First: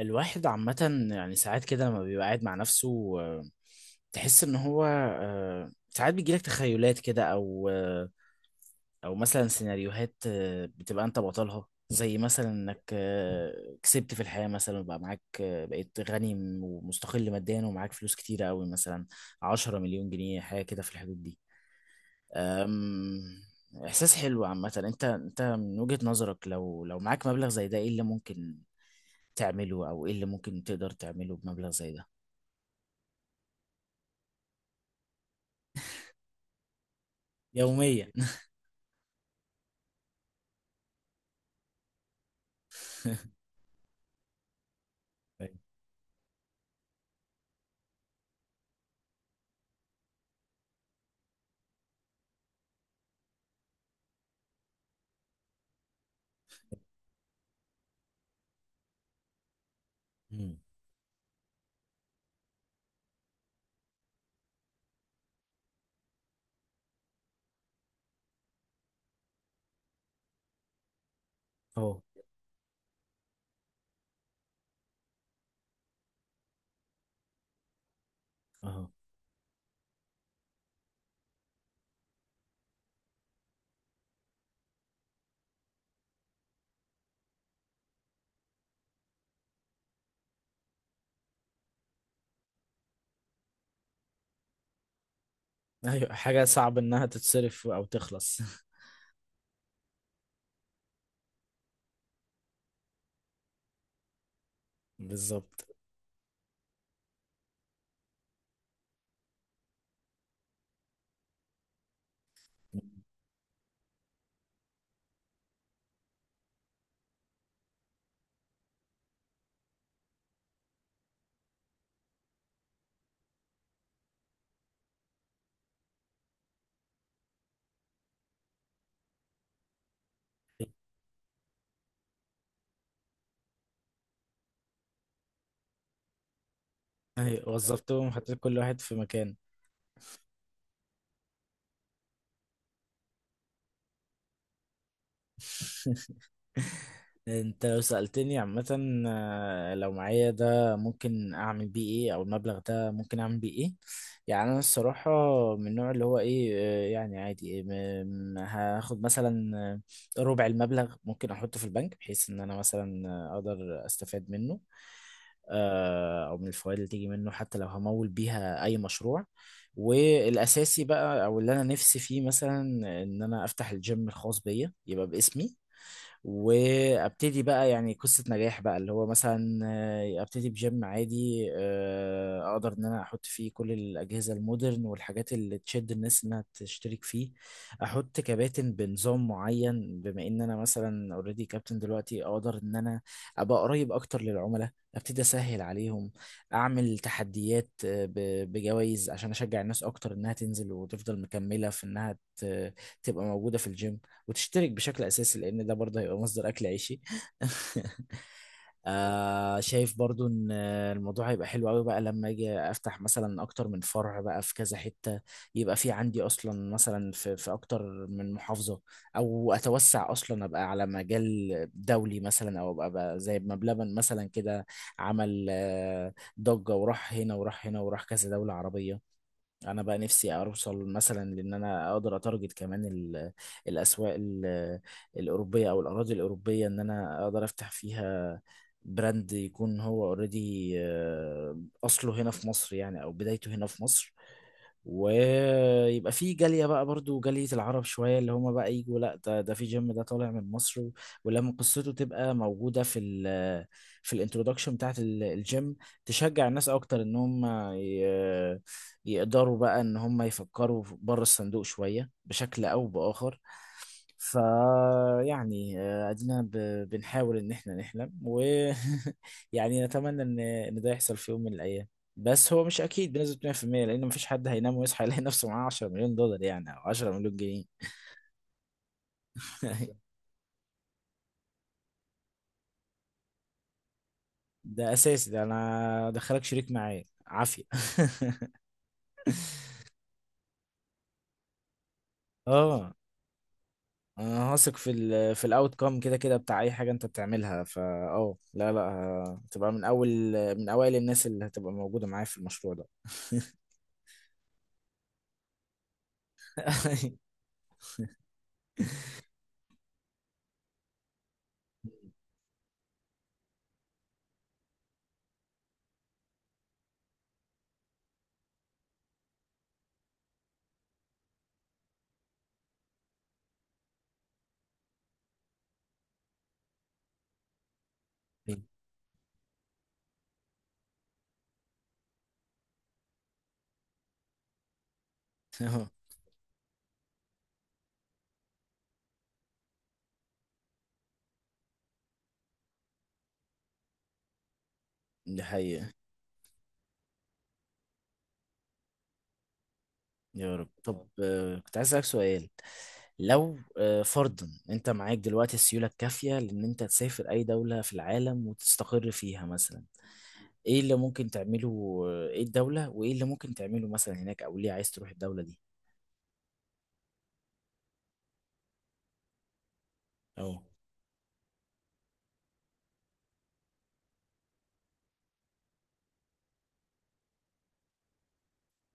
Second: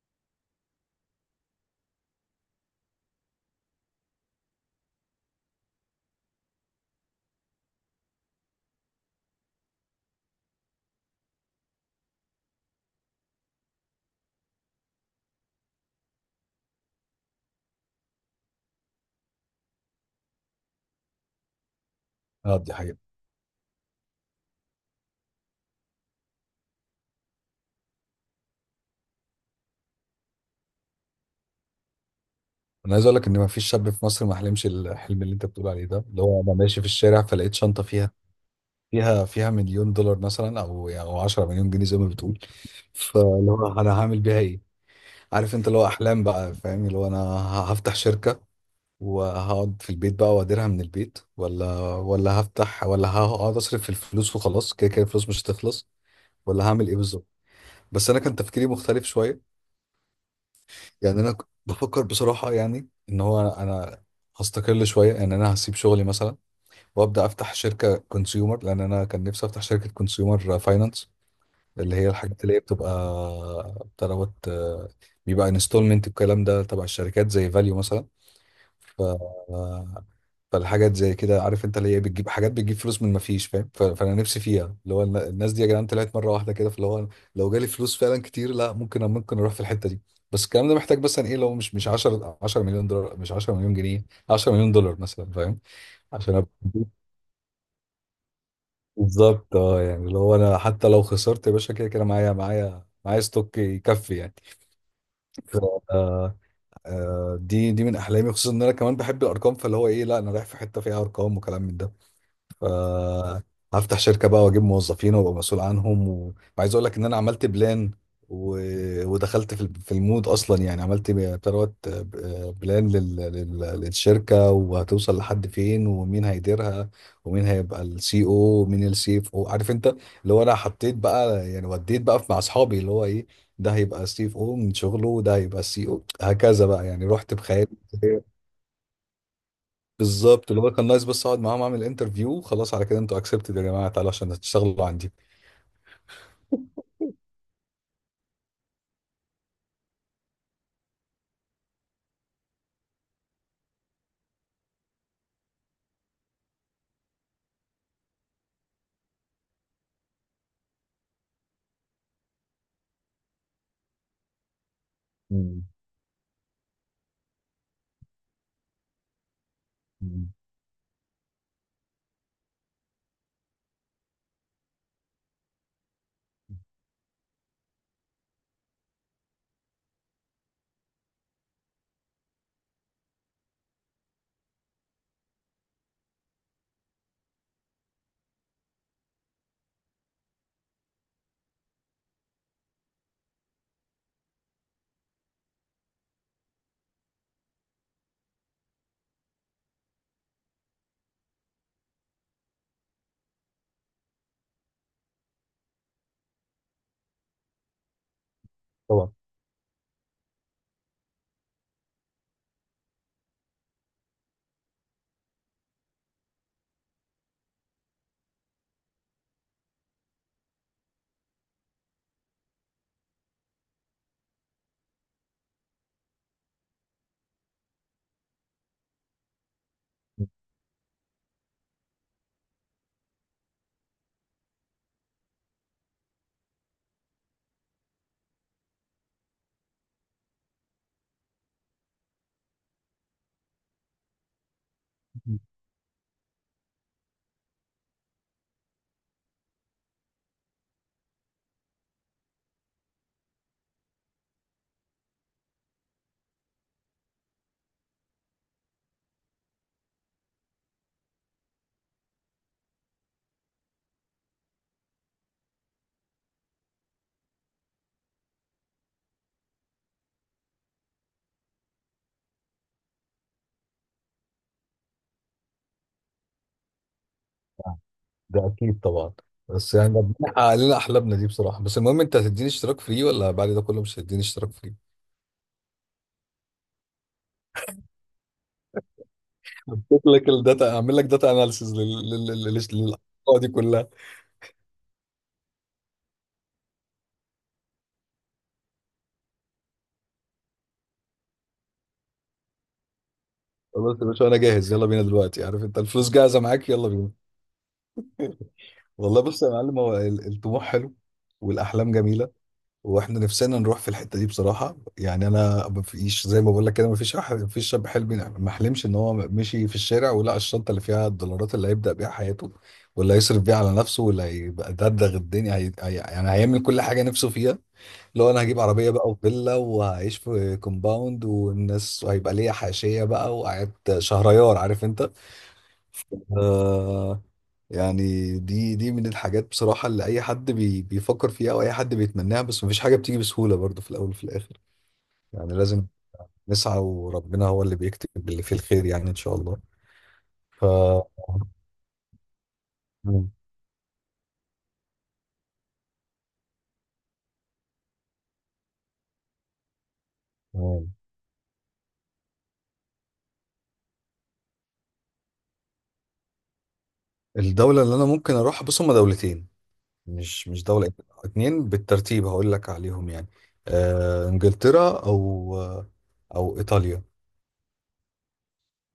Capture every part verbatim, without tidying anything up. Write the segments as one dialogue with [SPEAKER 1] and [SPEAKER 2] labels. [SPEAKER 1] الواحد عامة يعني ساعات كده لما بيبقى قاعد مع نفسه آه، تحس ان هو آه، ساعات بيجيلك تخيلات كده او آه، او مثلا سيناريوهات آه، بتبقى انت بطلها زي مثلا انك آه، كسبت في الحياة مثلا وبقى معاك آه، بقيت غني ومستقل ماديا ومعاك فلوس كتيرة قوي مثلا عشرة مليون جنيه حاجة كده في الحدود دي.
[SPEAKER 2] اه، دي حقيقة.
[SPEAKER 1] أم، إحساس حلو عامة. أنت أنت من وجهة نظرك لو لو معاك مبلغ زي ده إيه اللي ممكن تعمله او ايه اللي ممكن تقدر تعمله بمبلغ زي ده؟
[SPEAKER 2] انا عايز اقول لك ان ما فيش شاب في مصر ما حلمش الحلم اللي انت بتقول عليه ده، اللي هو انا ماشي في الشارع فلقيت شنطة
[SPEAKER 1] يوميا.
[SPEAKER 2] فيها فيها فيها مليون دولار مثلا، او يعني او 10 مليون جنيه زي ما بتقول. فاللي هو انا هعمل بيها ايه؟
[SPEAKER 1] أيوة.
[SPEAKER 2] عارف انت، اللي هو احلام بقى، فاهم، اللي هو انا ه- هفتح شركة، وهقعد في البيت بقى واديرها من البيت، ولا ولا هفتح، ولا هقعد اصرف في الفلوس وخلاص، كده كده الفلوس مش هتخلص، ولا هعمل ايه بالظبط. بس انا كان تفكيري مختلف شوية.
[SPEAKER 1] مم.
[SPEAKER 2] يعني انا ك- بفكر بصراحه، يعني ان هو انا أنا هستقل شويه، يعني انا هسيب شغلي مثلا وابدا افتح شركه كونسيومر، لان انا كان نفسي افتح شركه كونسيومر فاينانس، اللي
[SPEAKER 1] اهو،
[SPEAKER 2] هي الحاجات اللي هي بتبقى بتاع دوت، آه، بيبقى انستولمنت، الكلام ده تبع الشركات زي فاليو مثلا.
[SPEAKER 1] اهو.
[SPEAKER 2] ف... فالحاجات زي كده عارف انت، اللي هي بتجيب حاجات، بتجيب فلوس من ما فيش، فاهم. ف... فانا نفسي فيها، اللي هو الن- الناس دي يا جدعان طلعت مره واحده كده، فاللي هو لو جالي فلوس فعلا كتير، لا ممكن، ممكن اروح في الحته دي. بس الكلام ده محتاج مثلا ايه؟ لو مش مش 10 10 مليون دولار، مش 10 مليون جنيه، 10 مليون دولار مثلا، فاهم،
[SPEAKER 1] ايوه،
[SPEAKER 2] عشان
[SPEAKER 1] حاجة
[SPEAKER 2] ابقى
[SPEAKER 1] صعب انها تتصرف او تخلص.
[SPEAKER 2] بالظبط. اه يعني اللي هو انا حتى لو خسرت يا باشا، كده كده معايا، معايا معايا ستوك يكفي يعني. ف-
[SPEAKER 1] بالظبط.
[SPEAKER 2] آه، آه، دي دي من احلامي، خصوصا ان انا كمان بحب الارقام. فاللي هو ايه؟ لا انا رايح في حته فيها ارقام وكلام من ده، فهفتح شركة بقى واجيب موظفين وابقى مسؤول عنهم، و- وعايز اقول لك ان انا عملت بلان و... ودخلت في ال- في المود اصلا، يعني عملت بتروت بلان لل... لل... للشركة، وهتوصل لحد فين، ومين هيديرها، ومين هيبقى السي او، ومين السي اف او، عارف انت. اللي هو انا حطيت بقى يعني، وديت بقى مع اصحابي اللي هو ايه، ده هيبقى سي اف او من شغله، وده هيبقى سي او، هكذا بقى يعني، رحت
[SPEAKER 1] ايوه،
[SPEAKER 2] بخيالي.
[SPEAKER 1] وظفتهم وحطيت كل واحد في مكان.
[SPEAKER 2] بالظبط، اللي هو كان نايس، بس اقعد معاهم اعمل انترفيو خلاص، على كده انتوا اكسبتد يا جماعه، تعالوا عشان تشتغلوا عندي.
[SPEAKER 1] انت لو سألتني عامة آه، لو معايا ده ممكن اعمل بيه ايه او المبلغ ده ممكن اعمل بيه ايه؟ يعني انا الصراحة من النوع اللي هو ايه آه، يعني عادي، إيه، م- م- هاخد مثلا آه، ربع المبلغ ممكن احطه في البنك بحيث ان انا مثلا آه، اقدر استفاد منه
[SPEAKER 2] مم.
[SPEAKER 1] آه، او من الفوائد اللي تيجي منه، حتى لو همول بيها اي مشروع.
[SPEAKER 2] مم.
[SPEAKER 1] والاساسي بقى او اللي انا نفسي فيه مثلا ان انا افتح الجيم الخاص بيا يبقى باسمي، وابتدي بقى يعني قصة نجاح بقى اللي هو مثلا آه، ابتدي بجيم عادي آه، اقدر ان انا احط فيه كل الاجهزة المودرن والحاجات اللي تشد الناس انها تشترك فيه. احط كباتن بنظام معين، بما ان انا مثلا اوريدي كابتن دلوقتي اقدر ان انا ابقى قريب اكتر للعملاء، ابتدي اسهل عليهم، اعمل تحديات آه، ب- بجوائز عشان اشجع الناس اكتر انها تنزل وتفضل مكملة في انها ت- تبقى موجودة في الجيم وتشترك بشكل اساسي، لان ده برضه هيبقى مصدر اكل عيشي.
[SPEAKER 2] طبعا.
[SPEAKER 1] آه شايف برضه ان الموضوع هيبقى حلو قوي بقى لما اجي افتح مثلا اكتر من فرع بقى في كذا حتة، يبقى في عندي اصلا مثلا في في اكتر من محافظة، او اتوسع اصلا ابقى على مجال دولي مثلا، او ابقى بقى زي ما بلبن مثلا كده عمل آه، ضجة وراح هنا وراح هنا وراح كذا دولة عربية. انا بقى نفسي اوصل مثلا لان انا اقدر اتارجت كمان ال- الاسواق ال- الاوروبيه او الاراضي الاوروبيه، ان انا اقدر افتح فيها براند يكون هو اوريدي اصله هنا في مصر، يعني او بدايته هنا في مصر، ويبقى في جالية بقى، برضو جالية العرب شوية اللي هما بقى يجوا: لا، ده ده في جيم ده طالع من مصر. و- ولما قصته تبقى موجودة في ال في الانترودكشن بتاعت ال- الجيم، تشجع الناس أكتر إن هم ي- يقدروا بقى إن هم يفكروا بره الصندوق شوية بشكل أو بآخر. فيعني ادينا ب- بنحاول ان احنا نحلم ويعني نتمنى ان ان ده يحصل في يوم من الايام، بس هو مش اكيد بنسبه مية في المية لان مفيش حد هينام ويصحى يلاقي نفسه معاه عشرة مليون دولار يعني او عشرة مليون جنيه.
[SPEAKER 2] ده اكيد طبعا. بس يعني ربنا حقق لنا احلامنا دي بصراحه، بس المهم انت هتديني اشتراك فري ولا بعد ده كله مش هتديني اشتراك فري؟
[SPEAKER 1] ده اساسي، ده انا دخلك شريك معايا عافيه.
[SPEAKER 2] هديك لك الداتا، اعمل لك داتا اناليسيز
[SPEAKER 1] اه،
[SPEAKER 2] للحلقه دي كلها.
[SPEAKER 1] انا هثق في ال في الاوت كام، كده كده بتاع اي حاجه انت بتعملها. فا اه لا، لا، ه- هتبقى من اول من اوائل الناس اللي هتبقى موجوده معايا في المشروع ده.
[SPEAKER 2] خلاص يا باشا، انا جاهز، يلا بينا دلوقتي، عارف انت، الفلوس جاهزه معاك، يلا بينا. والله بص يا معلم، هو ال- الطموح حلو، والاحلام جميله، واحنا نفسنا نروح في الحته دي بصراحه. يعني انا مفيش زي ما بقول لك كده، مفيش أح- مفيش شاب حلم، ما حلمش ان هو مشي في الشارع ولقى الشنطه اللي فيها الدولارات اللي هيبدا بيها حياته، واللي هيصرف بيها على نفسه، واللي هيبقى دغدغ الدنيا هي... هي... يعني هيعمل كل حاجه نفسه فيها. لو انا هجيب
[SPEAKER 1] أيوة.
[SPEAKER 2] عربيه بقى، وفيلا، وهعيش في كومباوند والناس، وهيبقى ليا حاشيه بقى، وقعدت شهريار، عارف انت.
[SPEAKER 1] أه،
[SPEAKER 2] آه، يعني دي دي من الحاجات بصراحة، اللي أي حد بي بيفكر فيها، أو أي حد بيتمناها. بس مفيش حاجة بتيجي بسهولة برضو في الأول وفي الآخر.
[SPEAKER 1] دي
[SPEAKER 2] يعني لازم
[SPEAKER 1] حقيقه.
[SPEAKER 2] نسعى، وربنا هو اللي بيكتب اللي فيه الخير، يعني إن شاء الله.
[SPEAKER 1] يا
[SPEAKER 2] ف
[SPEAKER 1] رب. طب، اه آه، كنت عايز اسالك سؤال.
[SPEAKER 2] مم.
[SPEAKER 1] لو آه، فرضا انت معاك دلوقتي السيوله الكافيه لان انت تسافر اي دوله في العالم وتستقر فيها مثلا، ايه
[SPEAKER 2] مم.
[SPEAKER 1] اللي ممكن تعمله، آه، ايه الدوله وايه اللي ممكن تعمله مثلا هناك، او ليه عايز تروح الدوله دي؟
[SPEAKER 2] الدولة اللي أنا ممكن أروحها، بص، هما دولتين، مش
[SPEAKER 1] اه.
[SPEAKER 2] مش دولة إيه، اتنين، بالترتيب هقول لك عليهم يعني. آه، إنجلترا، أو أو إيطاليا.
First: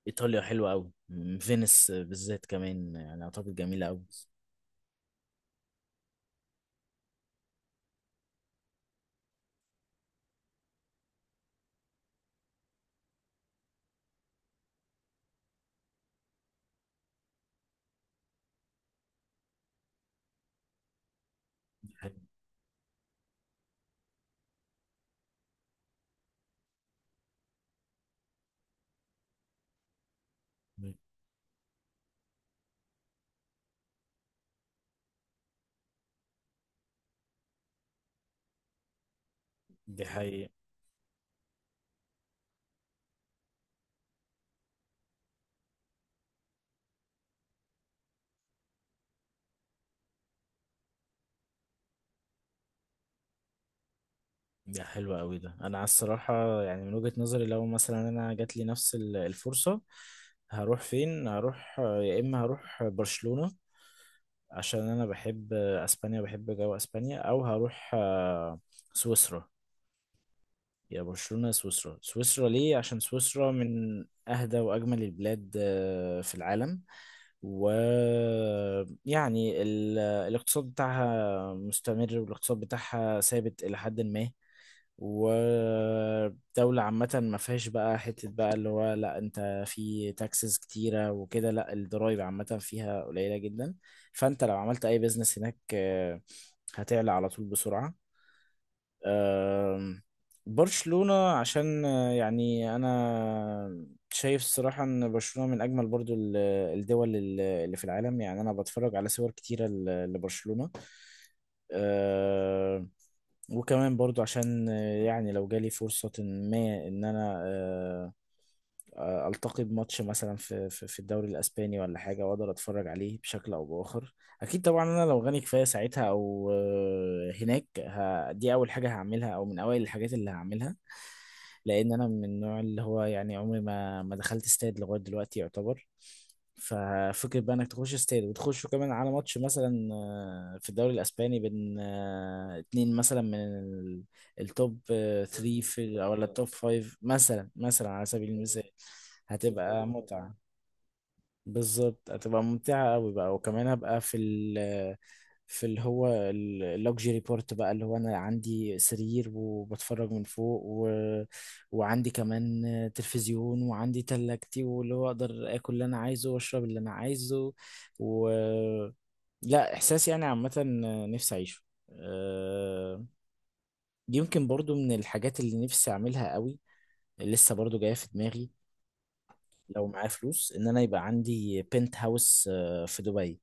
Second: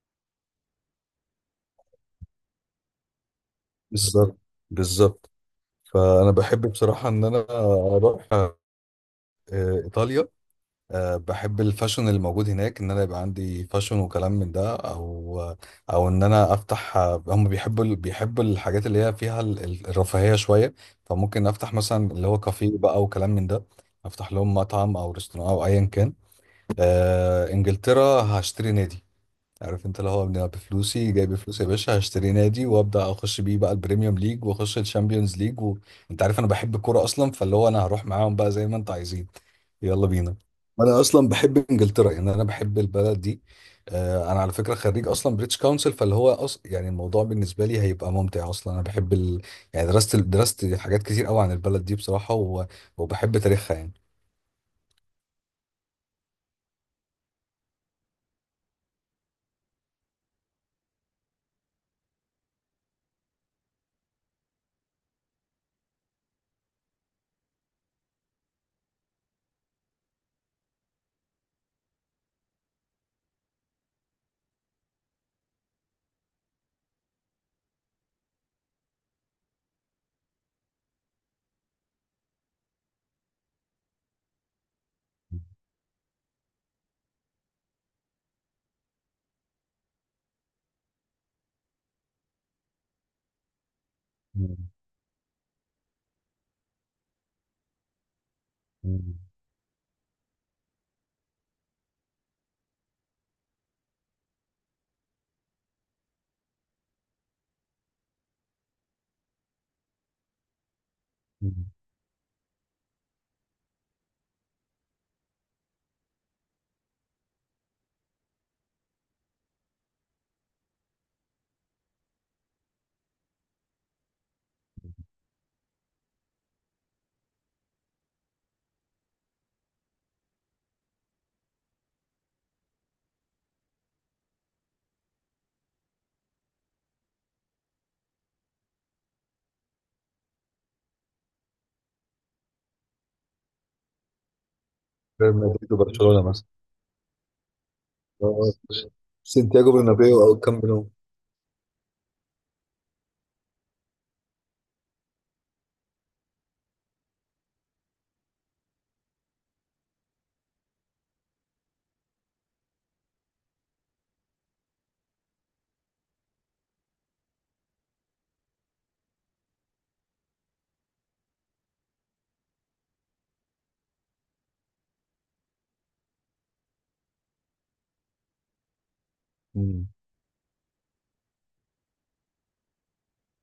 [SPEAKER 1] ايطاليا حلوه قوي، فينيس بالذات كمان، يعني اعتقد جميله قوي.
[SPEAKER 2] بالظبط. بالظبط. فأنا بحب بصراحة إن أنا أروح آه، إيطاليا. أه بحب الفاشن اللي موجود هناك، ان انا يبقى عندي فاشن وكلام من ده، او او ان انا افتح. هم بيحبوا ال- بيحبوا الحاجات اللي هي فيها ال- ال- الرفاهية شوية، فممكن افتح مثلا اللي هو كافيه بقى وكلام من ده، افتح لهم مطعم او رestaurant او ايا كان. أه انجلترا هشتري نادي، عارف انت، اللي هو انا بفلوسي جايب فلوس يا باشا، هشتري نادي وابدا اخش بيه بقى البريميوم ليج، واخش الشامبيونز ليج، وانت عارف انا بحب الكوره اصلا، فاللي هو انا هروح معاهم بقى زي ما انتوا عايزين،
[SPEAKER 1] دي
[SPEAKER 2] يلا بينا.
[SPEAKER 1] حقيقة.
[SPEAKER 2] انا اصلا بحب انجلترا، يعني انا بحب البلد دي. آه، انا على فكره خريج اصلا بريتش كونسل، فاللي هو أص... يعني الموضوع بالنسبه لي هيبقى ممتع اصلا، انا بحب ال... يعني درست درست حاجات كتير قوي عن البلد دي بصراحه، و... وبحب تاريخها يعني.
[SPEAKER 1] ده حلو قوي. ده انا على الصراحه، يعني من وجهه نظري لو مثلا انا جات لي نفس ال- الفرصه هروح فين؟ هروح يا اما هروح برشلونه عشان انا بحب اسبانيا، بحب جو اسبانيا، او هروح آه، سويسرا. يا برشلونه يا سويسرا. سويسرا ليه؟ عشان سويسرا من اهدى واجمل البلاد آه، في العالم، ويعني الاقتصاد بتاعها مستمر والاقتصاد بتاعها ثابت إلى حد ما، ودولة عامة ما فيهاش بقى حتة بقى اللي هو لا انت في تاكسز كتيرة وكده، لا الضرايب عامة فيها قليلة جدا. فانت لو
[SPEAKER 2] مم.
[SPEAKER 1] عملت اي بيزنس هناك آه، هتعلى على طول بسرعة.
[SPEAKER 2] مم.
[SPEAKER 1] آم، برشلونة عشان آه، يعني أنا شايف الصراحة إن برشلونة من أجمل برضو ال- الدول ال- اللي في العالم، يعني أنا بتفرج على صور كتيرة ل- لبرشلونة.
[SPEAKER 2] مم.
[SPEAKER 1] آه، وكمان برضو عشان آه، يعني لو جالي فرصة ما إن أنا آه، آه، التقي بماتش مثلا في في في الدوري الاسباني ولا حاجه، واقدر اتفرج عليه بشكل او باخر. اكيد طبعا انا لو غني كفايه ساعتها او آه، هناك، ه- دي اول حاجه هعملها او من اوائل الحاجات اللي هعملها، لان انا من النوع اللي هو، يعني عمري ما ما دخلت استاد لغايه دلوقتي يعتبر. ففكرة بقى انك تخش استاد وتخش كمان على ماتش مثلا آه، في الدوري الاسباني بين آه، اتنين مثلا من التوب
[SPEAKER 2] ريال
[SPEAKER 1] ثلاثة
[SPEAKER 2] مدريد
[SPEAKER 1] في او
[SPEAKER 2] وبرشلونه.
[SPEAKER 1] التوب خمسة مثلا مثلا على سبيل
[SPEAKER 2] آه،
[SPEAKER 1] المثال،
[SPEAKER 2] سانتياغو
[SPEAKER 1] هتبقى
[SPEAKER 2] برنابيو او
[SPEAKER 1] متعة.
[SPEAKER 2] الكامب نو.
[SPEAKER 1] بالظبط، هتبقى ممتعة قوي بقى. وكمان هبقى في ال في اللي هو اللوكجري بورت بقى، اللي هو انا عندي سرير وبتفرج من فوق، و... وعندي كمان تلفزيون وعندي تلاجتي، واللي هو اقدر اكل اللي انا عايزه واشرب اللي انا عايزه. و لا، احساس يعني عامة نفسي اعيشه. آه، يمكن برضو من الحاجات اللي نفسي اعملها قوي لسه برضو جاية في دماغي، لو
[SPEAKER 2] مم.
[SPEAKER 1] معايا فلوس، ان انا يبقى عندي بنت هاوس آه، في دبي،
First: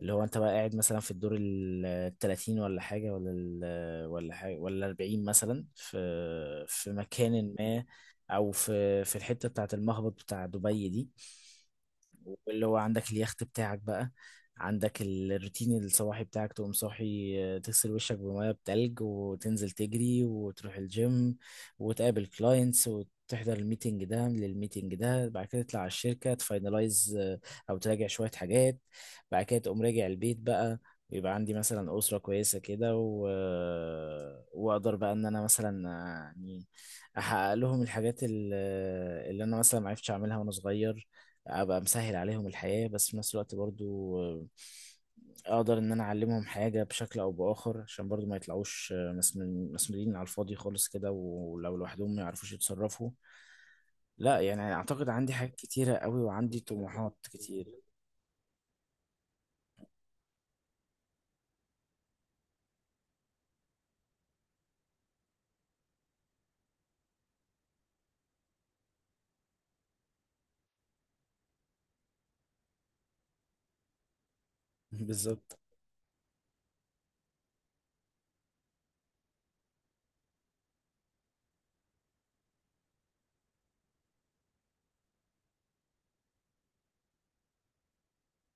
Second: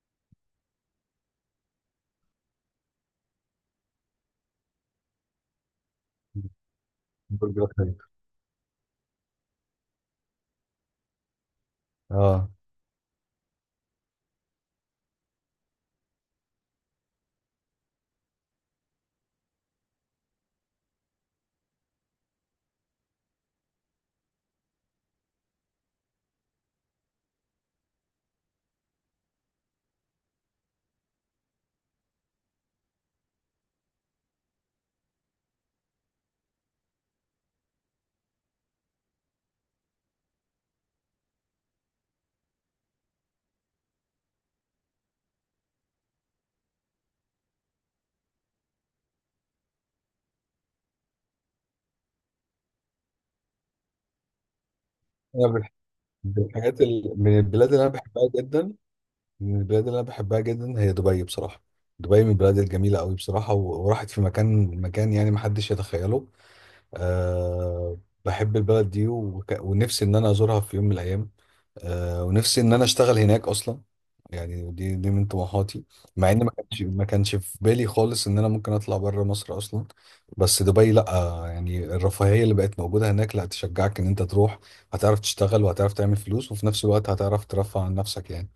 [SPEAKER 1] اللي هو انت بقى قاعد مثلا في الدور ال ثلاثين ولا حاجة ولا ال ولا حاجة ولا اربعين مثلا في في مكان
[SPEAKER 2] برجر
[SPEAKER 1] ما،
[SPEAKER 2] خليفة.
[SPEAKER 1] او في في الحتة بتاعة المهبط بتاع دبي دي،
[SPEAKER 2] اه،
[SPEAKER 1] واللي هو عندك اليخت بتاعك بقى، عندك ال- الروتين الصباحي بتاعك تقوم صاحي آه، تغسل وشك بميه بتلج وتنزل تجري وتروح الجيم وتقابل كلاينتس وتحضر الميتنج ده للميتنج ده، بعد كده تطلع على الشركة تفاينلايز أو تراجع شوية حاجات، بعد كده تقوم راجع البيت بقى، ويبقى عندي مثلا أسرة كويسة كده، و... آه، وأقدر بقى إن أنا مثلا آه، يعني أحقق لهم الحاجات ال- آه، اللي أنا مثلا معرفتش أعملها وأنا صغير، ابقى مسهل عليهم الحياة، بس في نفس الوقت برضو آه، اقدر ان انا اعلمهم حاجة بشكل او باخر عشان برضو ما يطلعوش آه، مسن- مسنودين على الفاضي خالص كده، ولو لوحدهم ما يعرفوش يتصرفوا. لا، يعني اعتقد عندي
[SPEAKER 2] انا
[SPEAKER 1] حاجات
[SPEAKER 2] بح-
[SPEAKER 1] كتيرة قوي
[SPEAKER 2] من
[SPEAKER 1] وعندي
[SPEAKER 2] الحاجات ال...
[SPEAKER 1] طموحات
[SPEAKER 2] من البلاد اللي
[SPEAKER 1] كتير.
[SPEAKER 2] انا بحبها جدا، من البلاد اللي انا بحبها جدا هي دبي بصراحه. دبي من البلاد الجميله قوي بصراحه، و... وراحت في مكان مكان، يعني ما حدش يتخيله. أه... بحب البلد دي، وك... ونفسي ان انا ازورها في يوم من الايام. آه، ونفسي ان انا اشتغل هناك اصلا، يعني دي دي من
[SPEAKER 1] بالظبط.
[SPEAKER 2] طموحاتي. مع ان ما كانش ما كانش في بالي خالص ان انا ممكن اطلع بره مصر اصلا، بس دبي لا. يعني الرفاهية اللي بقت موجودة هناك لا تشجعك ان انت تروح، هتعرف تشتغل وهتعرف تعمل فلوس وفي نفس الوقت هتعرف ترفع عن نفسك يعني،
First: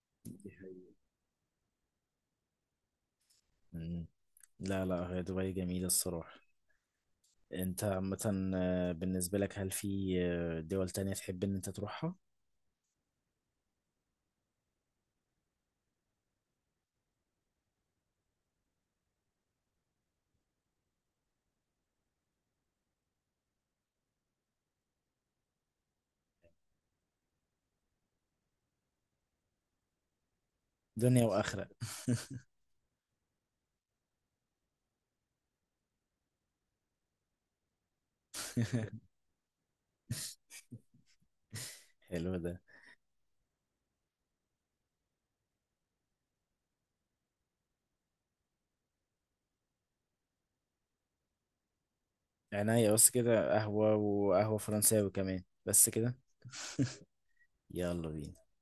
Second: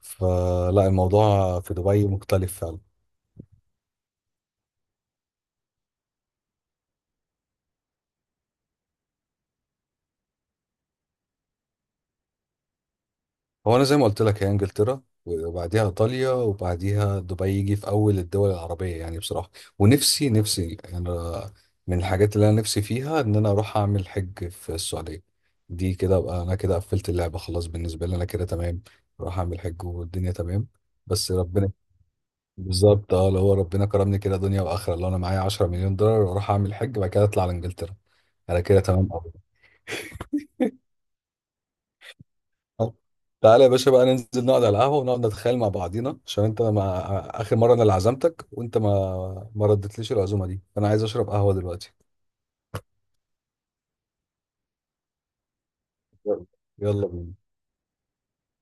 [SPEAKER 2] فلا الموضوع في دبي مختلف فعلا.
[SPEAKER 1] مم. لا، لا، هي دبي جميلة الصراحة. انت عامة آه، بالنسبة لك هل في آه، دول تانية تحب ان انت تروحها؟
[SPEAKER 2] هو انا زي ما قلت لك، هي انجلترا وبعديها ايطاليا، وبعديها دبي يجي في اول الدول العربيه يعني بصراحه. ونفسي نفسي يعني، من الحاجات اللي انا نفسي فيها ان انا اروح اعمل حج في السعوديه. دي كده ابقى انا كده قفلت اللعبه خلاص، بالنسبه لي انا كده تمام، اروح اعمل حج والدنيا تمام.
[SPEAKER 1] دنيا
[SPEAKER 2] بس
[SPEAKER 1] واخرة.
[SPEAKER 2] ربنا، بالظبط، اه لو هو ربنا كرمني كده دنيا واخره، لو انا معايا 10 مليون دولار واروح اعمل حج، بعد كده اطلع على انجلترا، انا كده تمام.
[SPEAKER 1] حلو ده.
[SPEAKER 2] تعالى يا باشا بقى ننزل نقعد على القهوة، ونقعد نتخيل مع بعضينا، عشان انت ما آخر مرة انا اللي عزمتك وانت ما ما ردتليش العزومة دي، فانا عايز اشرب قهوة دلوقتي.
[SPEAKER 1] عناية بس كده، قهوة، وقهوة فرنساوي كمان بس كده.
[SPEAKER 2] يلا، يلا بينا.
[SPEAKER 1] يلا بينا.